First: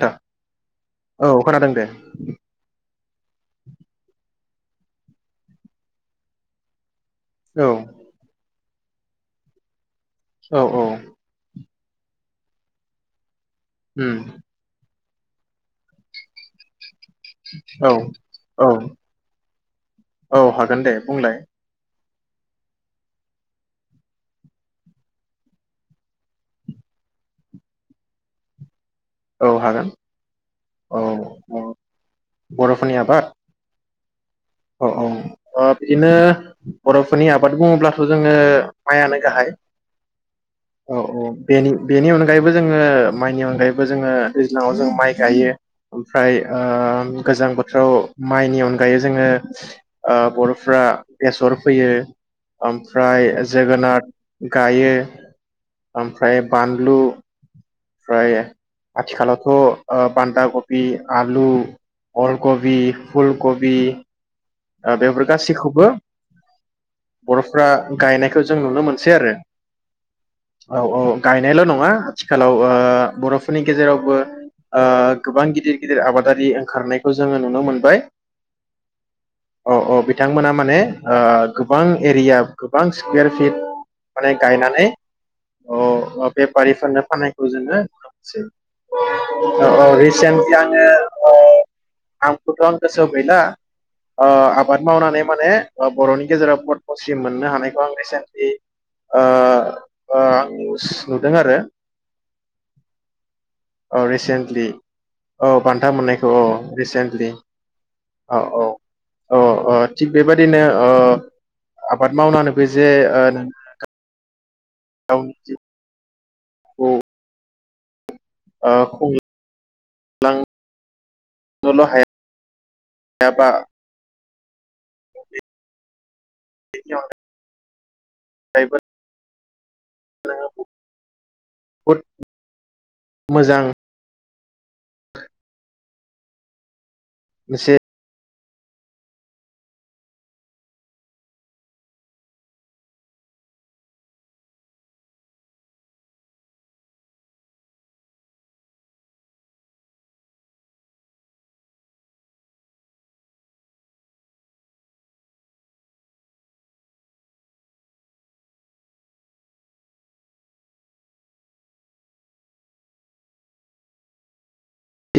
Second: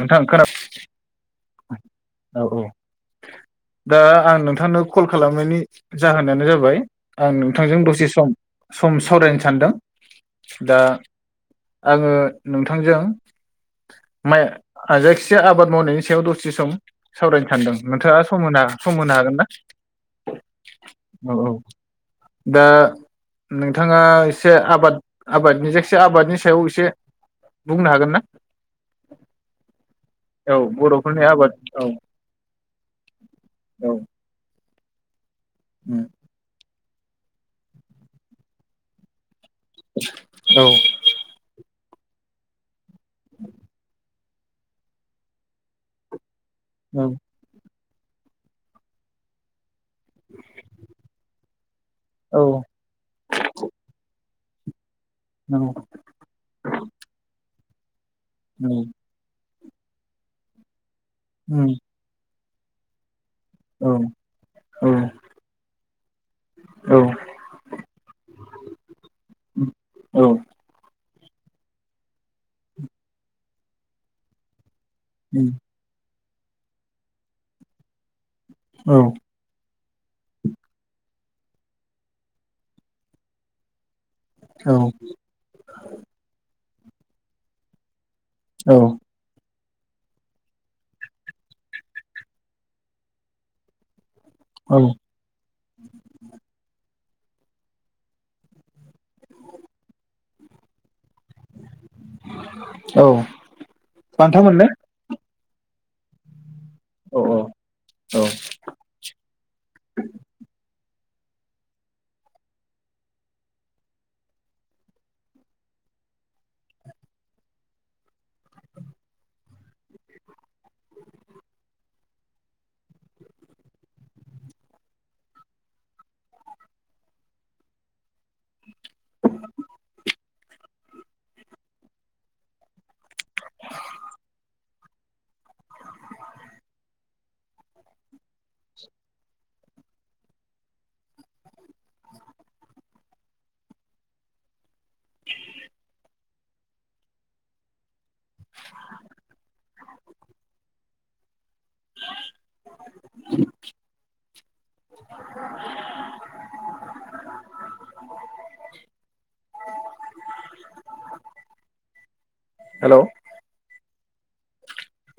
थां खोना औ खोनादों दे औ औ दा आं नोंथांनो कल खालामनायनि जाहोनानो जाबाय आं औ नोंथांजों दसे सम सम सावरायनो सानदों औ दा औ आङो नोंथांजों उम आ जायखिजाया आबाद मावनायनि सायाव दसे सम सावरायनो सानदों औ नोंथाङा सम होनो औ सम होनो हागोन ना औ हागोन दे औ बुंलाय औ दा नोंथाङा एसे आबाद आबादनि जायखि आबादनि सायाव एसे बुंनो हागोन ना? औ हागोन औ बर'फोरनि आबाद औ बर'फोरनि आबाद औ औ औ अ बिदिनो बर'फोरनि आबाद बुङोब्लाथ' जोङो माइआनो गाहाय। औ औ बेनि बेनि अनगायैबो जोङो माइनि अनगायैबो जोङो दैज्लाङाव जों माइ गायो ओमफ्राय ओ औ गोजां बोथ औ माइनि अनगायै जोङो ओ बर'फ्रा बेसर फैयो औ ओमफ्राय जोगोनाथ गायो। औ ओमफ्राय बानलु ओमफ्राय आथिखालावथ' ओ बान्दा कबि आलु अल कबि फुलकबि ओ बेफोर गासैखौबो बर'फ्रा गायनायखौ जों नुनो मोनसै आरो औ औ औ औ गायनायल नङा आथिखालाव ओ बर'फोरनि गेजेरावबो ओ औ गोबां गिदिर गिदिर आबाद गारि ओंखारनायखौ जोङो नुनो मोनबाय। औ औ औ बिथांमोना माने ओ गोबां एरिया गोबां स्कुवेर लि माने गायनानै औ अ बेब पारिफोरनो फानायखौ जोङो सै औ औ रिसेन्टलि आङो ओ नामखौथ' आं गोसोआव गैला। ओ औ आबाद मावनानै माने ओ बर'नि गेजेराव पदमस्रि मोननो हानायखौ आं रिसेन्टलि ओ ओ निउस नुदों आरो औ औ बान्था रिसेन्टलि मोननो औ बान्था मोननायखौ औ औ रिसेन्टलि औ औ औ अ अ थिग बेबदिनो अ आबाद मावनानै बे जे औ जि औ ओ खुं [unintelligible] हायाबा [unintelligible] [unintelligible] [unintelligible] मोजां बेसे [inaudible] हेलौ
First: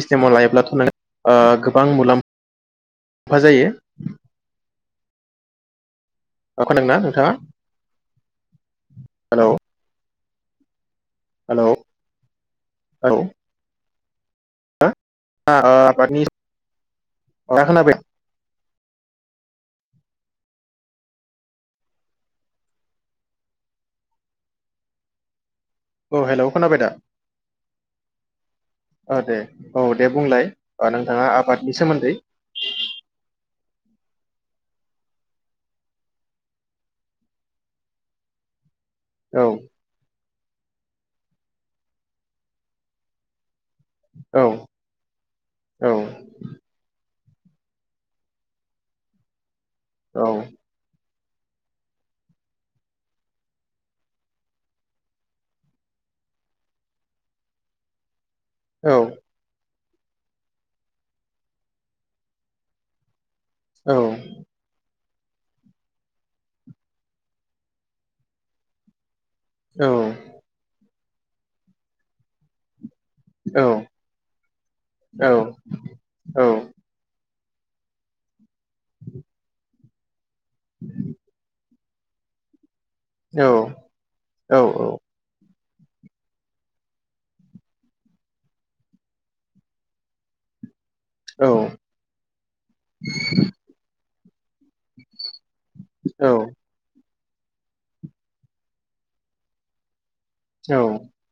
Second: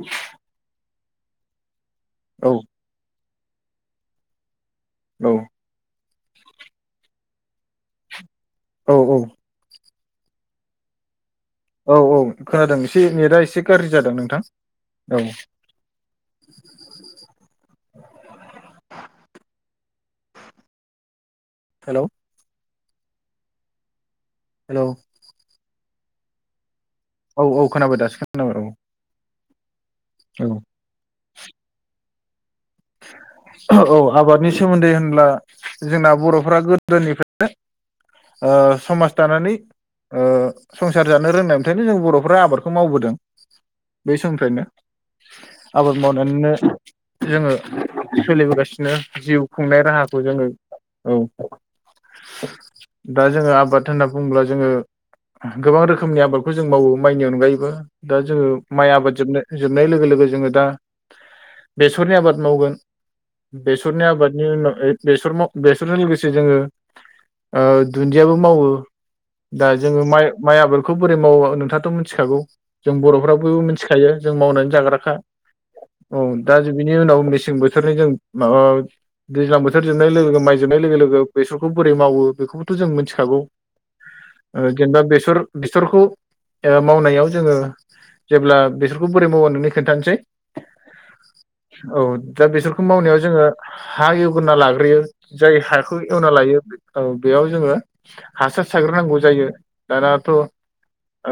इस्टेमाव लायोब्लाथ' नोंङो आ बां मुलाम औ फा जायो। औ अ खोनादोंना नोंथाङा? औ औ। हेलौ हेलौ औ औ खोनादों एसे नेटआ एसे गाज्रि जादों नोंथां? हो औ ओ आबादनि [unintelligible] खोनादों हेलौ हेलौ औ हेलौ खोनाबाय दा? औ औ खोनाबाय दासो खोनाबाय औ औ दे औ दे बुंलाय औ अ नोंथाङा आबादनि सोमोन्दै। औ आबादनि सोमोन्दै होनब्ला जोंना बर'फ्रा गोदोनिफ्रायनो ओ समाज औ दानानै ओ संसार जानो रोंनायफ्रायनो जों बर'फ्रा आबादखौ मावबोदों। बै औ समनिफ्रायनो औ आबाद मावनानैनो जोङो सोलिबोगासिनो जिउ खुंनाय राहाखौ औ जोङो औ। [inaudible] दा जोङो आबाद होनना बुङोब्ला जोङो गोबां रोखोमनि आबादखौ जों मावो माइनि अनगायैबो। दा जोङो माइ औ आबाद जोबनो जोबनाय लोगो लोगो जोङो दा बेसरनि आबाद मावगोन औ बेसरनि आबादनि उनाव बेसर बेसरजों लोगोसे जोङो दुन्दियाबो मावो दा औ जोङो माइ माइ आबाद बेखौ बोरै मावो नोंथाङाथ' मिथिखागौ? जों बर'फ्राबो औ मिथिखायो जों मावनानै जाग्राखा औ औ दा बिनि उनाव मेसें बोथोरनि जों माबा माबि दैज्लां बोथोर जोबनाय लोगो माय जोबनाय लोगो लोगो बेसरखौ बोरै मावो बेखौ थ' जों मिथिखागौ औ औ ओ जेनेबा बेसर बेसरखौ ओ मावनायाव जोङो जेब्ला बेसरखौ बोरै मावो नोंनो खोन्थानोसै औ औ दा बेसरखौ मावनायाव जोङो हा एव गोरना लाग्रोयो जाय हाखौ एवना लायो औ बेयाव जोङो हासार सारग्रोनांगौ जायो दाना थ'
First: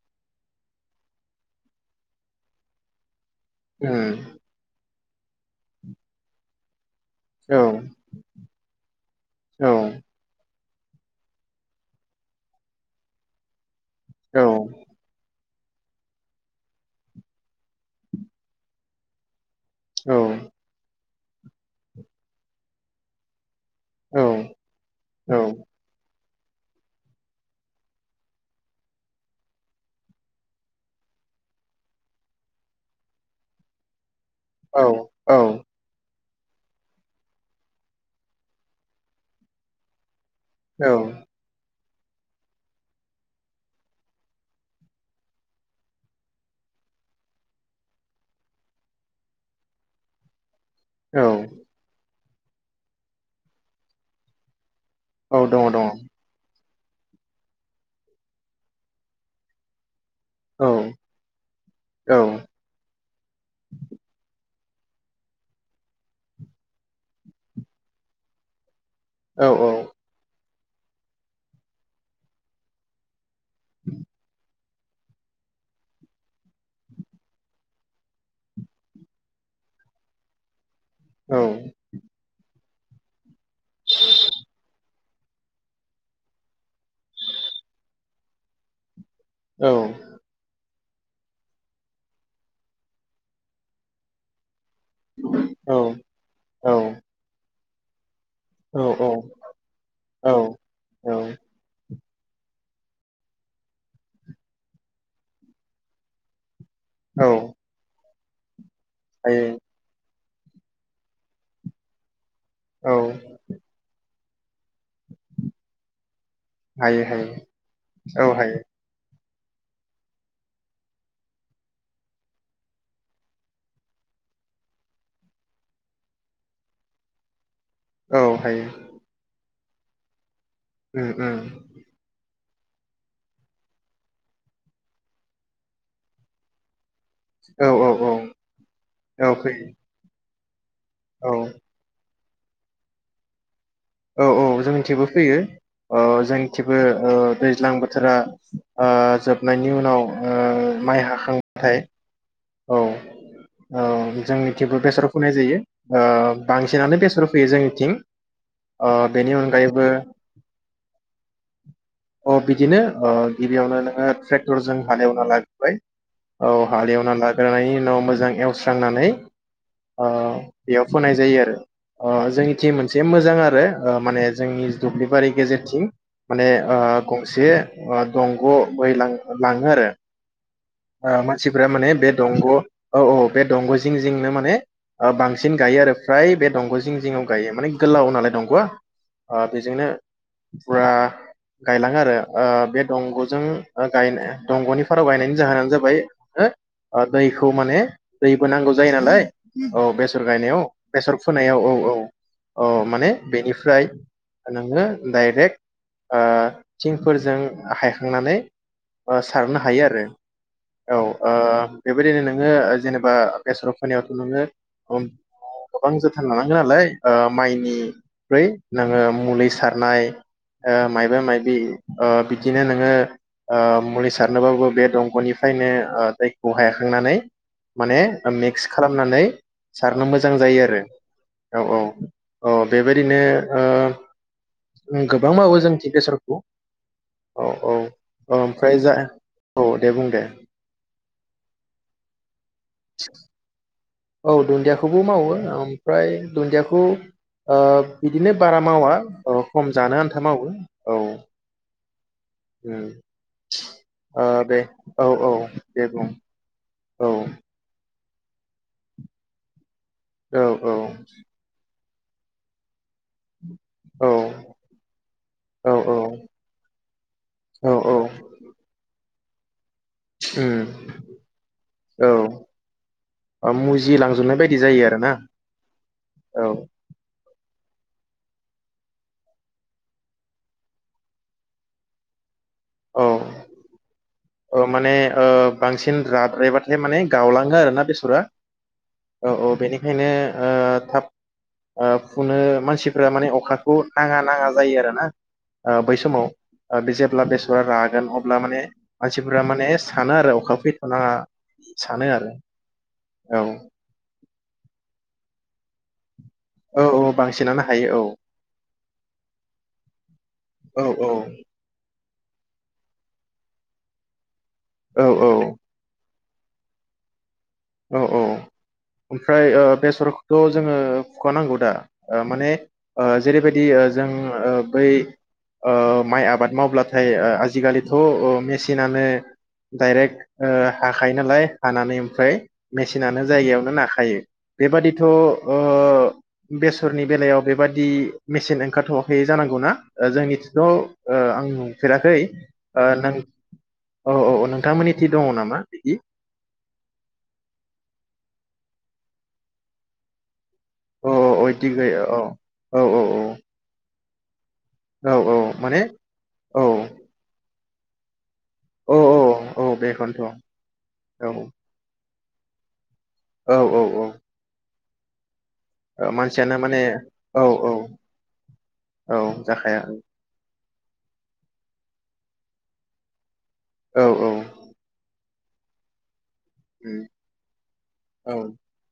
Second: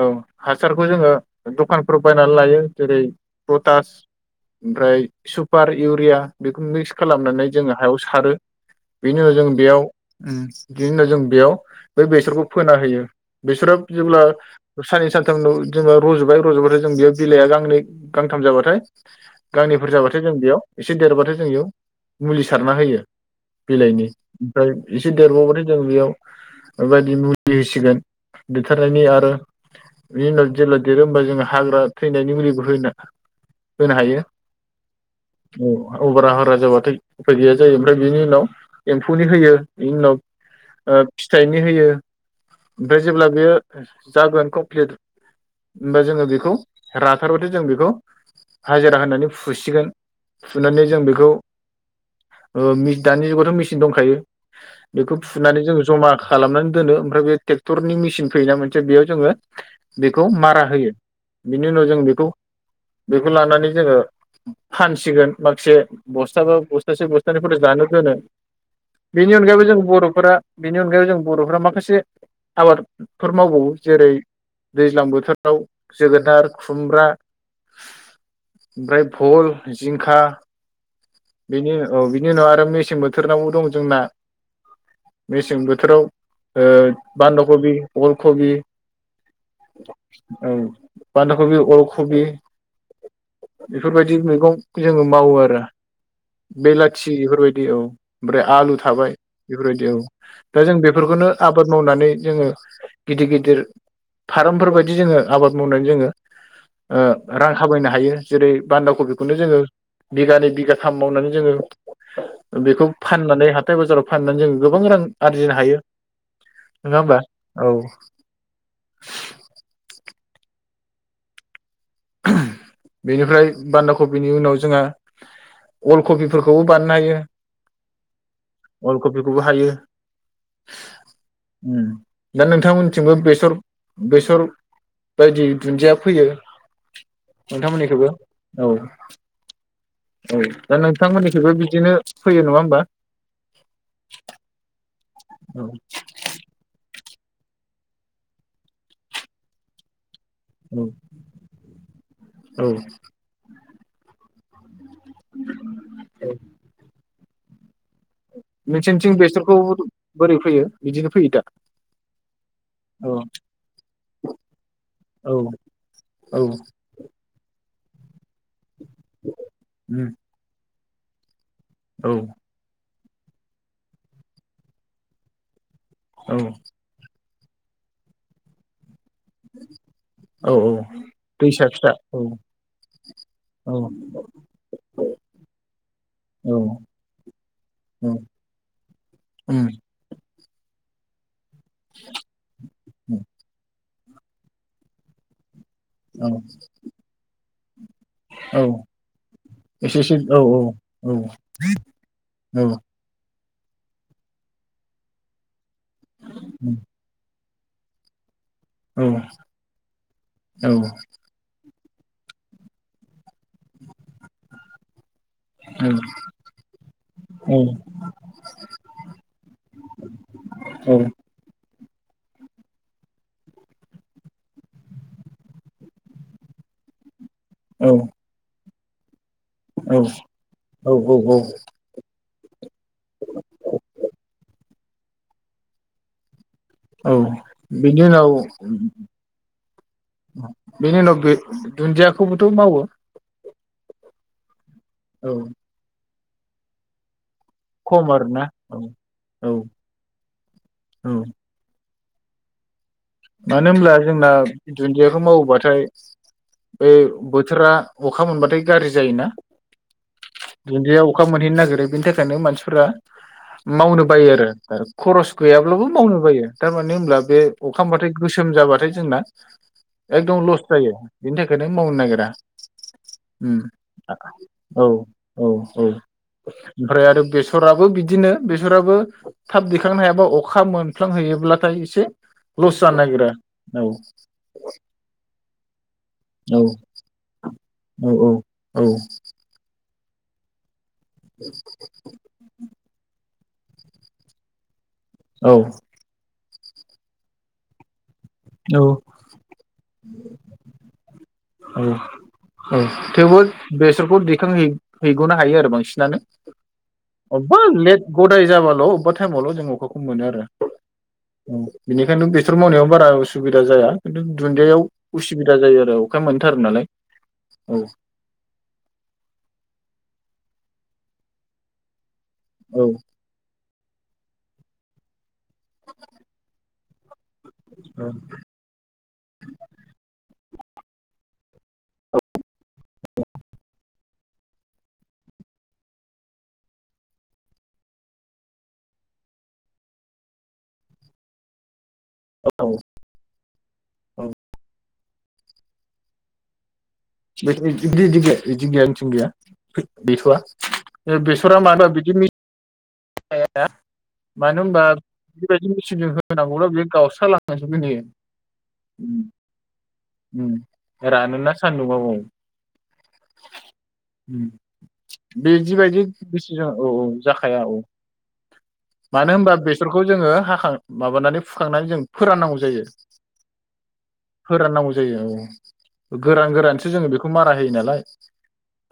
औ हासारखौ जोङो दखानफ्राव बायनानै लायो जेरै पटास ओमफ्राय सुपार, इउरिया बेखौ मिक्स खालामनानै औ जोङो हायाव सारो बेनि उनाव जों औ बेयाव बिदिनो जों बेयाव बै बेसरखौ फोना होयो बेसरा जेब्ला औ साननै सानथामल' जोङो रज'बाय रज'बाथाय जों बेयाव बिलाइआ गांनै गांथाम जाबाथाय गांनैफोर जों बेयाव एसे देरबाथाय जों बेयाव मुलि सारना होयो बिलाइनि ओमफ्राय एसे देरबावबाथाय जों बेयाव बे बायदि मुलि होसिगोन देरथारनायनि आरो बिनि उनाव जेब्ला देरो होमबा जोङो हाग्रा थैनायनि मुलिबो होनो हायो। औ औ बारा जाबाथाय उफाय गैया जायो ओमफ्राय बिनि उनाव एम्फौनि होयो बिनि उनाव ओ फिथाइनि होयो ओमफाय जेब्ला बेयो जागोन कमप्लिट होमबा जोङो बेखौ राथारबाथाय जों बेखौ हाजिरा होनानै फुसिगोन। फुनानै जों औ बेखौ ओ मि दानि जुगावथ' मेचिन दंखायो। बेखौ औ फुनानै दङ जोंङो दङ जमा खालामनानै दोनो ओमफ्राय बे ट्रेक्टरनि मेसिन फैयोना मोनसे बेयाव जोङो बेखौ मारा औ होयो बिनि उनाव जों औ बेखौ बेखौ लानानै जोङो फानसिगोन माखासे बस्थाबा बस्थासे बस्थानैफोरखो जानो दोनो। बेनि औ अनगायैबो जों बर'फोरा बेनि अनगायै जों बर'फोरा माखासे आबाद फोर मावबावो जेरै दैज्लां बोथोराव जोगोनार खुमब्रा ओमफ्राय भल जिंखा औ बेनि औ बिनि उनाव आरो मिस मेसें बोथोरनावबो दं जोंना मेसें बोथोराव ओ बान्दा कबि अल कबि औ औ। बान्दाकबि अलखबि बेफोरबायदि मैगं जोङो मावो आरो औ बेलाथि इफोरबायदि दि औ। ओमफ्राय आलु थाबाय बेफोरबायदि औ दा जों बेफोरखौनो आबाद मावनानै जोङो गिदिर गिदिर फारामफोरबायदि जोङो आबाद मावनानै जोङो औ ओ रां खामायनो हायो। जेरै बान्दा कबिखौनो जोङो हायो बिगानै बिगाथाम मावनानै जोङो बेखौ औ फाननानै हाथाय बाजाराव फाननानै जों गोबां रां आरजिनो हायो नङा हायो होमबा हायो औ। औ हायो बेनिफ्राय बान्दा कबिनि उनाव जोंहा अल्ड कपिफोरखौबो बानायनो औ हायो हायो। अल कबिखौबो हायो। उम उम। दा नोंथांमोनथिंबो बेसर बेसर बायदि दुन्दिया फैयो। औ औ नोंथांमोननिखैबो औ औ। औ फैयो औ। दा औ नोंथांमोननिखैबो बिदिनो फैयो नङा होमबा? फैयो औ जोंनिथिंबो ओ ओ दैज्लां बोथोरा ओ जोबनायनि उनाव औ माइ हाखांबाथाय औ औ जोंनिथिंबो बेसर फुनाय जायो ओ बांसिनानो बेसर फु फैयो जोंनिथिं औ ओ बेनि अनगायैबो फैयो बिदिनो फैयो दा औ बिदिनो ओ औ गिबियावनो नोङो ट्रेक्टरजों ओ हालेवना औ लाग्रोबाय औ हालेवना लाग्रानै नाव मोजां एवस्रांनानै उम ओ बेयाव फोनाय जायो आरो ओ औ जोंनिथिं मोन जे मोजां आरो बे ओ माने जोंनि दुब्लिबारि गेजेरथिं औ माने ओ से ओ दंग' बोहैलां लाङो आरो औ औ ओ दैसा मानसिफोरा माने फिसा बे दंग' औ औ बे दंग' औ औ जिं जिंनो माने ओ बांसिन गायो आरो फ्राय बे औ दंग' जिं जिङाव गायो माने गोलाव नालाय दंग ओ उम बेजोंनो ब्रा गायलाङो आरो ओ बे दंग'जों गायनाय दंग'नि फाराव गायनायनि जाहोनानो जाबाय औ बै हो ओ दै बेखौ माने दैबो औ नांगौ जायो नालाय औ एसेसो बेसर औ गायनायाव औ बेसर फोनायाव औ औ औ माने बेनिफ्राय नोङो डाइरेक्ट ओ थिंफोरजों हायखांनानै औ सारनो हायो आरो औ ओ बेबायदिनो नोङो ओ जेनेबा बेसर फोनायावथ' नोङो ओ गोबां जोथोन लानांगोन नालाय ओ माइनि ओ नोङो मुलि सारनाय ओ मायबा मायबि ओ बिदिनो नोङो ओ मुलि सारनोबाबो बे दंग'निफ्रायनो दैखौ हायाखांनानै माने मिक्स खालामनानै सारनो मोजां जायो आरो औ औ अ बेबाय दिनो ओ गोबां मावो जोंथि बेसरखौ औ बेनि उनाव औ ओम ओमफ्राय जा औ दे बुं दे बेनि उनाव बे दुनजियाखौबोथ' मावो औ दुनदियाख खौबो औ मावो ओमफ्राय दुनदियाखौ ओ खम बिदिनो आरोना बारा औ मावा अ औ खम जानो आन्था मावो औ ओम मानो होमब्ला जोंना दुनदियाखौ औ मावोबाथाय दे बुं बे औ बथोरा अखा मोनबाथाय गाज्रि जायोना औ औ दुनदिया अखा मोनहैनो नागिरो बिनि थाखायनो मानसिफोरा मावनो बायो आरो खरस औ गैयाब्लाबो मावनो बायो थारमाने होनब्ला बे औ अ औ खामबाथाय गोसोम जाबाथाय जोंना एकदम लस उम जायो बेनि थाखायनो मावनो औ नागिरा ओ ओम आ मुजिलांजोबनाय बायदि जायो औ आरोना औ औ औ ओमफ्राय आरो बेस सराबो बिदिनो बेसराबो थाब दैखांनो हायाबा अखा मोनफ्लांहैयोब्लाथाय एसे लस जानो औ नागिरा औ औ माने ओ बांसिन औ राद्रायबाथाय माने गावलाङो आरोना औ बेसरा औ औ बेनिख खायनो ओ थाब ओ फुनो मानसिफ्रा माने अखा उ नाङा नाङा जायो आरो ना आ बै समाव आ बि जेब्ला बेस ओ रागोन अब ब्ला माने औ मानसिफोरा माने सानो आरो अखा फैथ'नााङा औ औ थेवबो बेसरखौ दैखांहैयो हैग'नो हायो आरो बांसिनानो औ औ अबबा बांसिनानो हायो लेट औ गदाय जाबाल' अबबा टाइमावल' जों अखाखौ मोनो आरो औ बिनिखायनो बेसर मावनायाव बारा उसुबिदा जाया खिन्थु दुन्दियाआव औ उसुबिदा जायो आरो औ खाय मोनथारो नालाय औ औ ओमफ्राय ओ बेसरखौथ' जोङो सुखानांगौ दा? ओ माने औ ओ जेरैबायदि‌ ओ जोङो बै ओ माइ आबाद मावब्लाथ थायो ओ आजिखालिथ' औ ओ मेसिनानो डाइरेक्ट ओ हाखायो नालाय हानानै ओमफ्राय मेसिनानो जायगायावनो नाखायो बेबादिथ' ओ बेसोरनि बेलायाव बेबादि मेसिन ओंखारथ'वाखै जानांगौना ओ जोंनिथिंथ' ओ आं नु फेराखै ओ नोंथां औ औ नोंथां मोननि थि दङ नामा बिदि? बेथ इदि गि इदि गैया इदि गैया जोंथिं गैया गैथ'वा। अ ए अ बेसरा इदि माबा गैया बिदि औ मि औ औ औ [unintelligible] मानो होमबा औ औ बेबायदि माने मेचिनजों औ होनांगौब्ला बेयो गावस्रालां जोबगोन इयो। औ उम औ बेखौनोथ' औ उम रानोना सान्दुंआव औ। औ औ औ। बेदिबायदि मानसियानो मिसिनजों माने औ औ जाखाया औ। औ मानो होमबा जाखाया बेसरखौ जोङो हाखां माबानानै फुखांनानै जों फोराननांगौ जायो। औ औ उम फोराननांगौ जायो औ। [unintelligible] गोरान गोरानसो जोङो बेखौ मारा होयो नालाय औ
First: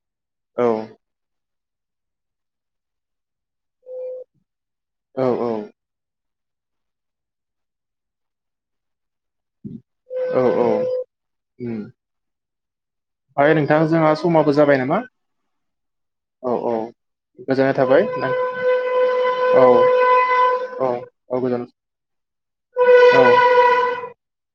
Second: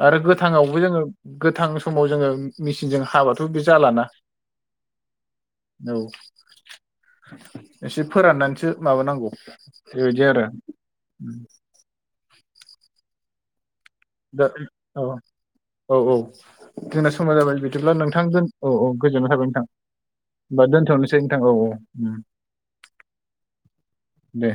आरो औ गोथाङावबो जोङो गोथां समाव जोङो उम मेसिनजों हाबाथ' बे जाला ना। औ औ। एसे फोराननानैसो माबानांगौ। बेबायदि औ आरो औ उम। दायो नों दा औ औ औ जोंना समा जाबाय गोजोननाय बिदिब्ला थाबाय नोंथां नों औ औ गोजोननाय थाबाय औ नोंथां होमबा औ दोन्थ'नोसै नोंथां औ गोजोन औ औ दे।